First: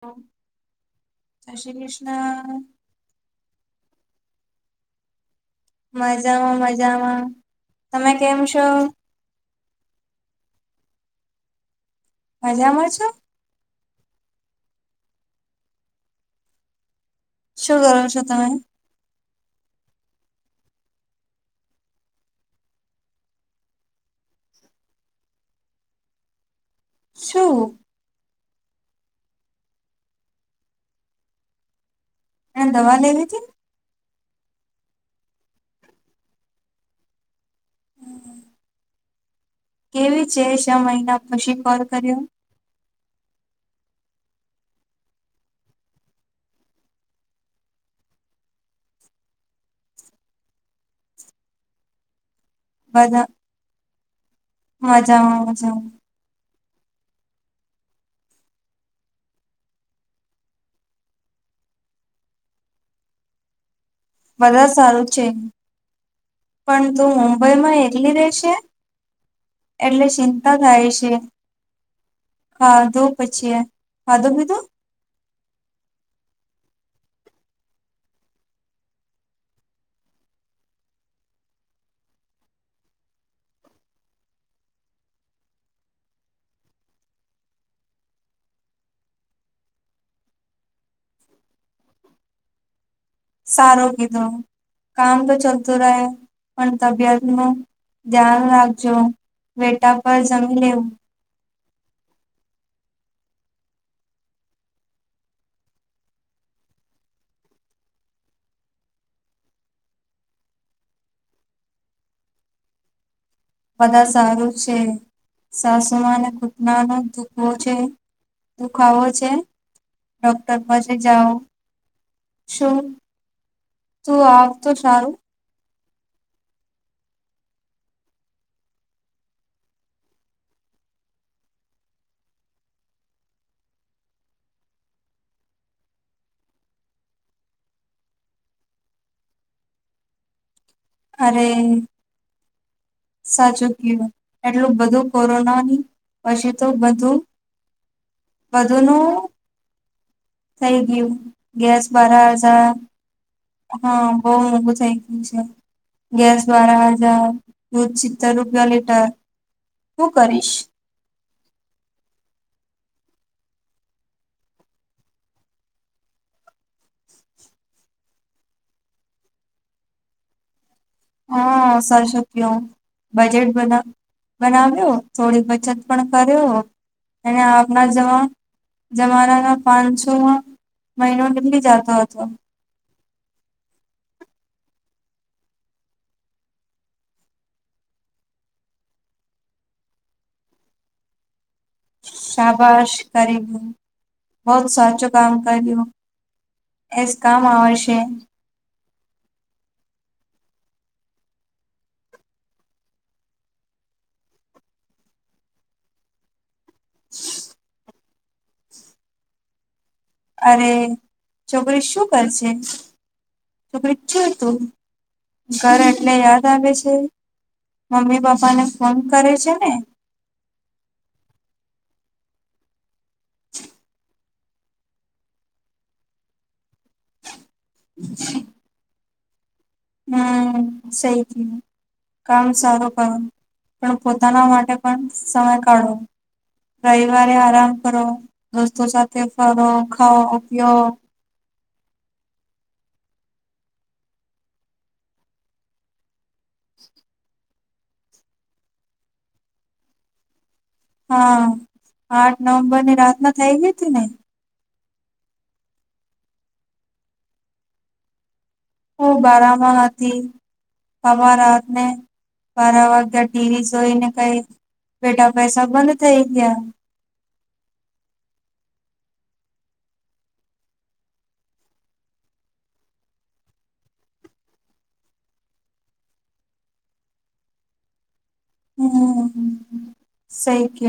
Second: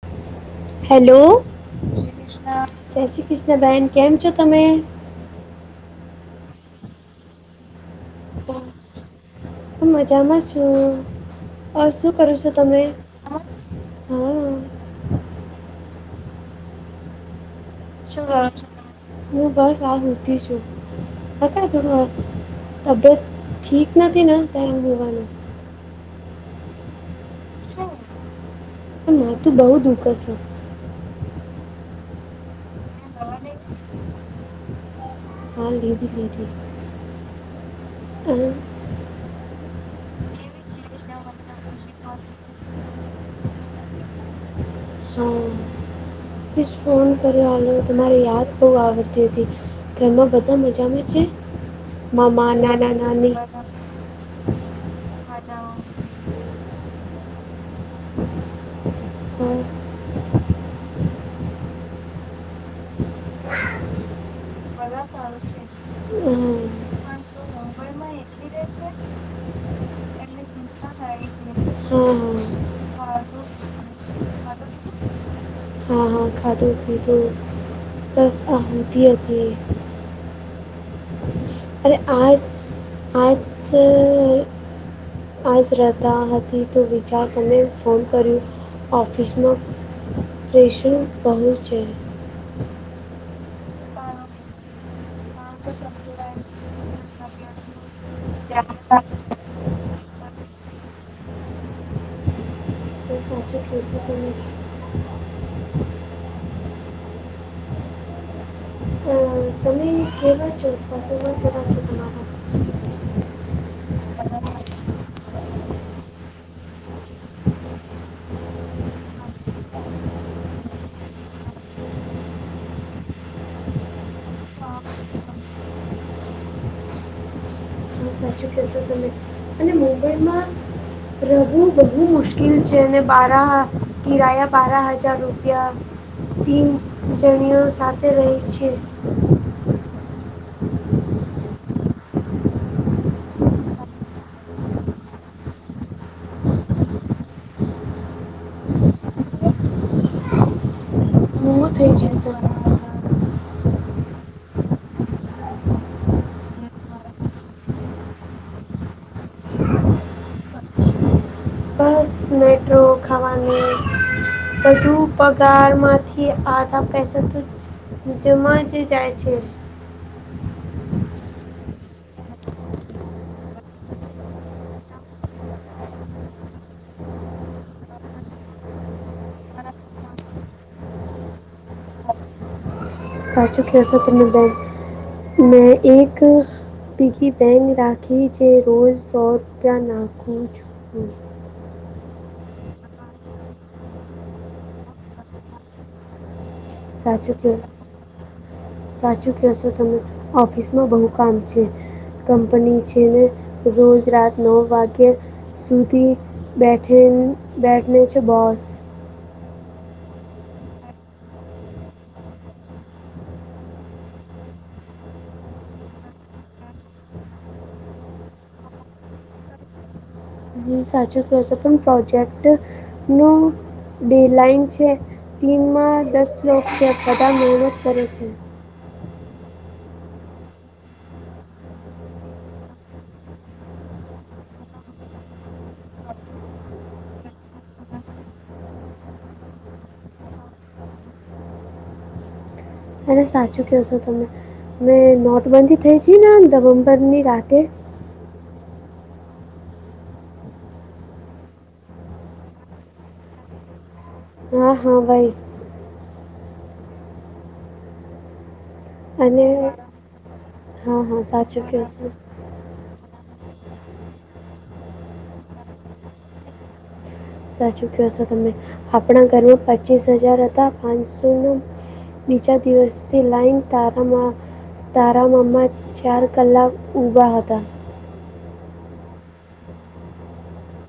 હા. હેલો જય શ્રી કૃષ્ણ બેન કેમ છો તમે? મજામાં, મજામાં તમે કેમ છો. હું મજામાં છું શું કરું છો તમે. મજામાં છો હા શું કરો છો, હું બસ આ હુંતી છું. હ ક થોડું તબિયત ઠીક નથી ને ત્યા હોવાનું. શું. પણ માથુ બહુ દુઃખે છે. એ દવા લેવી છે હાલ લીધી છે કે. હમ. કેવી છે છ મહિના પછી કોલ કર્યો. હા પ્લીઝ ફોન કર્યો હાલો તમારી યાદ બહુ આવતી હતી. ઘરમાં બધા મજામાં છે મામા ના બધા મજામાં, મજામાં. હા. [inaudible] બધુ સારું છે હમ પણ તું મુંબઈમાં એકલી મુંબઈ રહેશે એટલી. એટલે ચિંતા થાય છે હા હા હા ધો પછી. હધ ભીધું. હા હા ખાધું પીધું. બસ આતી હતી હ. અરે આજ આજે. આજ રતા હતી તો વિચાર તને ફોન કર્યો. ઓફિસમાં પ્રેશન બહુ છે. સારો કીધું કામ તો ચાલતું રહ પણ તબિયત નુ. ધ્યાન રાખજો વેટા પર જમી લે વું. સાચી પસ કરે તમે કેવા છો સાસવા કરા છો તમારા બધા સારું છે સાસુમાં અને ઘૂટના નો ધુખવો છે. દુખાવો છે ડોક્ટર પાસે જાઓ. શું તું આવ તો સારું હા સાચું કહેશો તમે અને મુંબઈમાં. રહેવું બહુ મુશ્કેલ છે ને બાર કિરાયા બારા હજાર રૂપિયા થીમ જણીઓ સાથે રહી છે. અરે. સાચું કું એટલું બધું કોરોનાની પછી તો બધું. વધુ નું. થઈ ગયું મોંઘું ગેસ થઈ બરા જશે હઝાર હા બહુ મોંઘું થઇ ગયું છે ગેસ દ્વારાા જાવ તું ચિત્તેર રૂપિયા લેટર હું કરીશ સ્નેટો ખાવાની બધું પગાર માંથી આધા પૈસા તો જેમાં જે જાય છે. હા સર શક બજેટ બધ બનાવ્યો થોડી બચત પણ કર્યો અને આવના જવા જમાના ના પાંચસોમાં મહિનો નીકળી જતો હતો. સાત શ ખ સત્યનદન મે એક પીગીબેન રાખી જે રોજ સો રૂપિયા નાખું છું. શાબાશ કરી હ બહત સાચું કામ કરી્યું. સાચું કીધુ. સાચું કહશો તમે ઓફિસમાં બહુ કામ છે. કંપની જેને રોજ રાત નવ વાગ્યા સુધી બેઠે બેઠને છે બોસ અરે છોકરી શું કરશે છોકરી ક તું ઘર એટલે યાદ આવે છે મમ્મી પપ્પા ને ફોન કરે છે ને. હ સાચું કો છે પણ પ્રોજેક્ટ નું ડે લાઇન છે ટીનમાં દસ લો છે બધા માણ કરે છે. હમ્મ સઈ થી. કામ સારું કરું પણ પોતાના માટે પણ સમય કાઢો રવિવારે આરામ કરો દોસ્તો સાથે ફરો ખાઓ પિયો અને સાચું ક્યો છો તમે મેં નોટબંધી થઈ છી ને નવમ્બરની રાતે હા આઠ નવમ્બર ની રાત ના થઈ ગઈ તી ને હા હા ભાઈ હુ અને બરામા હતી હા હા અમા સાચું કહો રાતને છો બારા વાગ્યા ટીવી જોઈ ને કઈ બેટા પૈસા બંધ થઇ ગયા. સાચું ક્યો છો તમે આપણા ઘરમાં પચીસ હજાર હતા પાંચસોનો બીજા દિવસથી લાઈન તારામાં તારા મમ્મા ચાર કલાક ઊભા હતા. હમ્મ સઈ કે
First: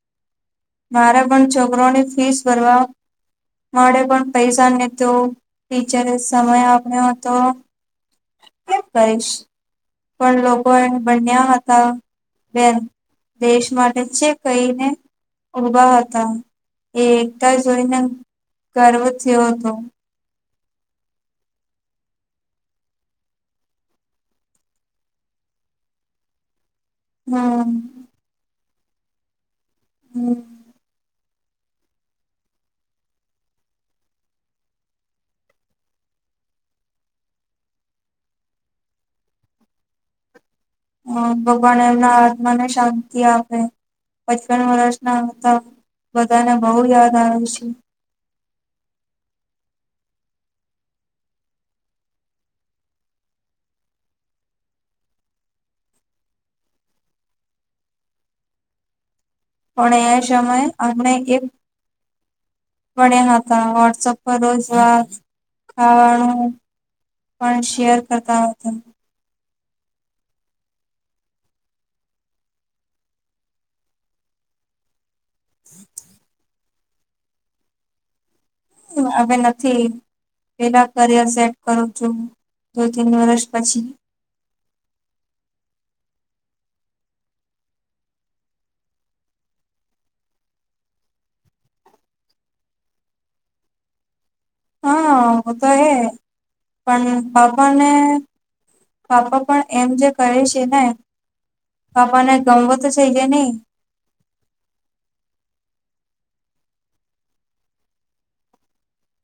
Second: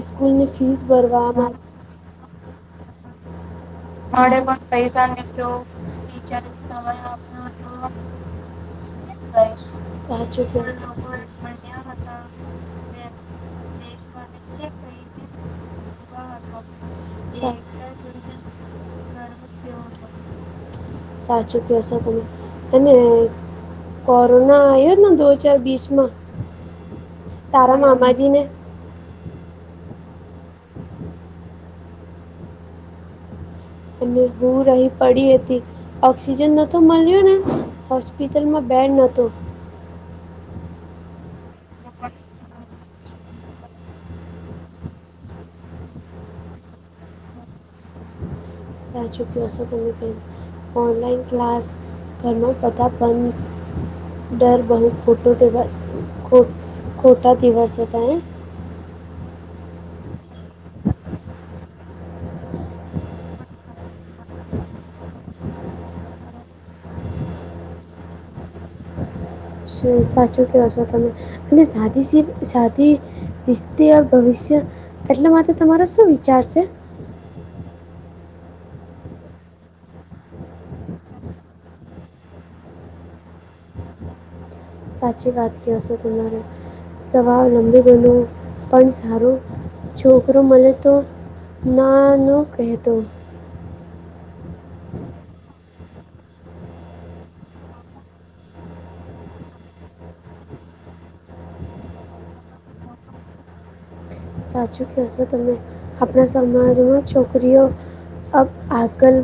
સ્કૂલની ફીસ મારા પણ ભરવામાં છોકરોની ફીસ ભરવા માડે પણ પૈસા ને તો ટીચરે સમય આપ્યો હતો. ઓફ કેમ કરીશ પણ લોકો એ બન્યા હતા. બેન દેશ માટે છે કઈને ઉભા હતા એ સા એકતા જોઈને ગર્વ થ્યો હતો. [inaudible] સાચું ક્યો છો તમે અને કોરોના આયો ને દો હજાર બિસ માં તારા હમ મામાજી ને હમ્મ. અને હું રહી પડી હતી. ઓક્સિજન નતો મળ્યો ને હોસ્પિટલમાં બેડ નતો અ ભગવાન એમના આત્મા ને શાંત તિ આપે પચપન વર્ષનાતા બધાને બહુ યાદ આવે છે. સાચું કયો છો તમે બેન ઓનલાઈન ક્લાસ ઘરમાં બતા બંધ ડર બહુ ખટો કેવાય ખોટા તીવાસ હોતા હૈ. પણ એ સમયે અમણે કેમ મળ્યા હતા વોટ્સઅપ પર રોજ વાત ખાવાનું નુ પણ શેયર કરતા હતા. સુ સાચું કયો છો તમે અને સાધિસિવ સાધિ [unintelligible] વિસ્તી ભવિષ્ય એટલે માટે તમારો શું વિચાર છે. હવે નથી. પેલા કરિયર સેટ કરું છું દો તન વર્ષ પછી. સાચી વાત કયો છો તમારે સવાર લંબુ બનવું પણ સારું. છોકરો મળે તો ના ન કહેતો હા નો તો એ પણ બાપાને પાપા પણ એમ જે કરે છે ને પાપા ને ગમવો તો [unintelligible] છે નહી સાચું કયો છો તમે આપણા સમાજમાં છોકરીઓ અબ આગળ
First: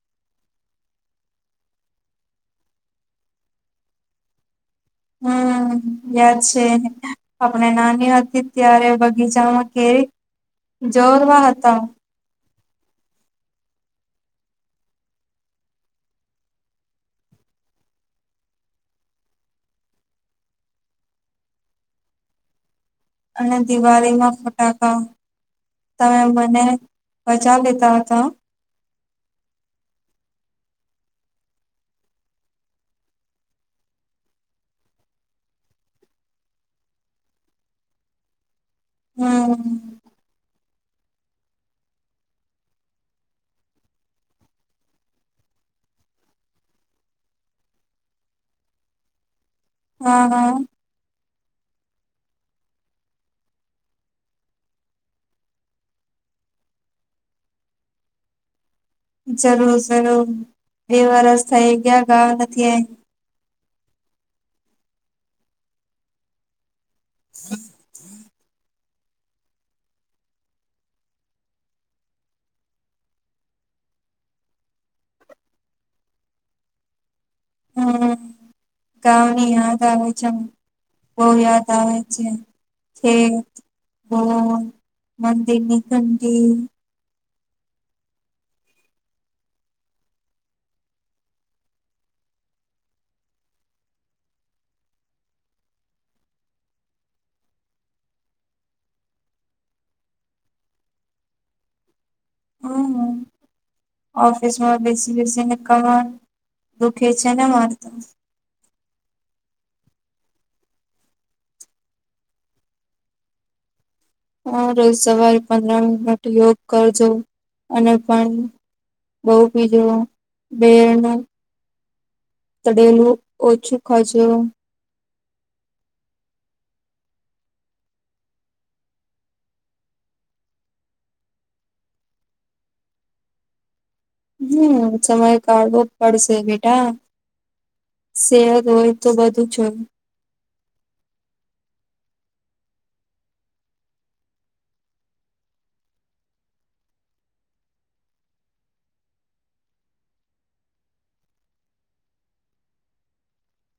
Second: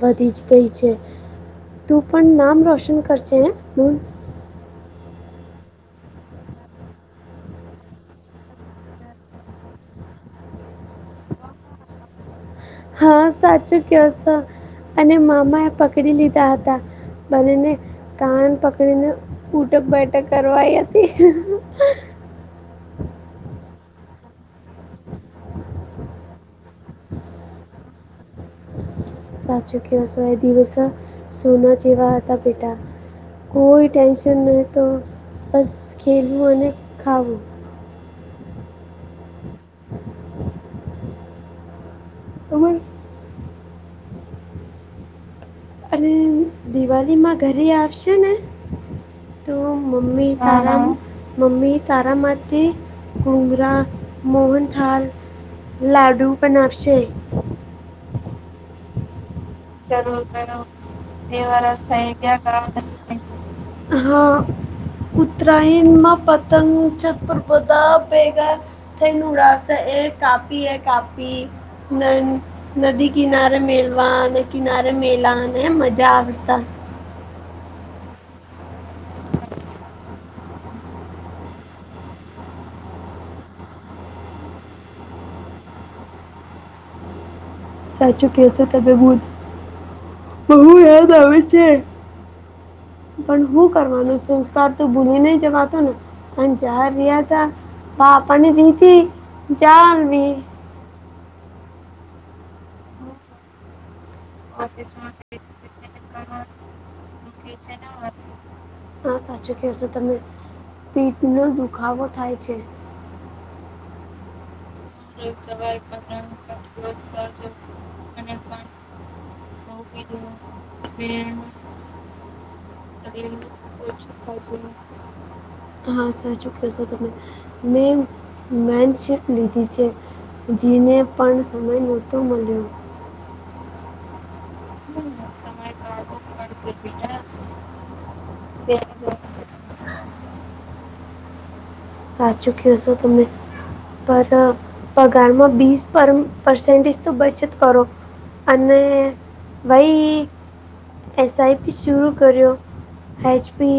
વધી જ ગઈ છે. તું પણ નામ રોશન કરશે હે બૂન હમ્મ યાદ છે. આપણે નાની હતી ત્યારે બગીચામાં કેરી જોરવા હતા. હા સાચું કયો સો અને મામાએ પકડી લીધા હતા. બંને ને. કાન પકડીને ઉઠક-બેઠક કરાવવામાં આવી હતી અને દિવાળીમાં ફટાકડા તમે મને બચાવી લીધો હતો સાચું કહો, એ દિવસો સોના જેવા હતા બેટા કોઈ ટેન્શન નહીં, તો બસ રમવું અને ખાવું હમ હવે અન દિવાલી માં ઘરે આવશે ને? તો હા મમ્મી હા તારા મમ્મી તારા માટે ઘુંઘરા, મોહન થાલ લાડુ પણ આપશે જરૂર. જરૂર જરૂર બે વરસ થઈ ગયા ગાવ નથી. હા ઉતરાયણમાં પતંગ ચ. પણ બધા ભેગા થઈ ને ઉડાવશે એ કાફી એ કાફી નન નદી કિનારે મેલવા અને કિનારે મેલાને મજા આવતા હમ ગાંવ ની યાદ આવે છેમ. બહુ યાદ આવે છે છે. બહુ મંદી ની તંગી સાચું કેશો તમે બુન બહુ યાદ આવે છે. પણ હું કરવાનો સંસ્કાર તો ભૂલી નઈ જવાતું ને. પણ જ્યાં રહ્યા તા આપણને રીતી [unintelligible] હમ્મ ઓફિસ માં બેસી બેસીને કમર દુખે છે, ને મારી તો હા, સાચું કેસો તમે પીઠ નો દુખાવો થાય છે. હા રોજ એક સવારે સવાલ પંદર પર મિનિટ યોગ કરજો [unintelligible] બઉ બીજું બેનું તડેલુ ઓછું ખાજો. હા સાચું ક્યોસો તમે. મેં મેનશિફ્ટ લીધી છે જીને પણ સમય નહોતો મલ્યો. હમ્મ સમય કાઢવો પડશે બેટા. સેહત હોય તો બધું જ હોય. સાચું કયો શો તમે. પર પગારમાં બીસ પરમ પરસેન્ટેજ તો બચત કરો અને વઈ એસ આઈ પી શુરૂ કર્યો એચ પી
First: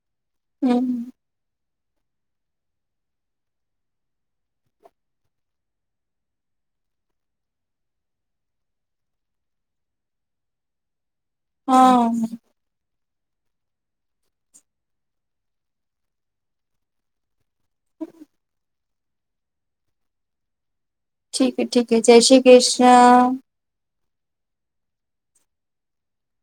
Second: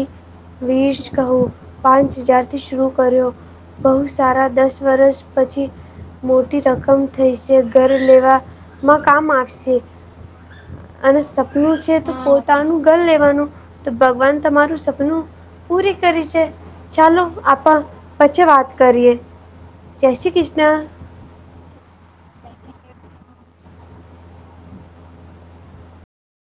હમ વીશ કહું. પાંચ હજાર થી શુરૂ કર્યો, બહુ સારા દસ વર્ષ પછી મોટી રકમ થઈ છે ઘર લેવા માં કામ આવશે. અને સપનું છે હા તો પો તાનું ઘર લેવાનું તો ભગવાન તમારું સપનું પૂરી કરી શે. ચાલો, આપા પછી વાત કરીએ, જય શ્રી કૃષ્ણ. ઠીક ઠીક હે, જય શ્રી કૃષ્ણ.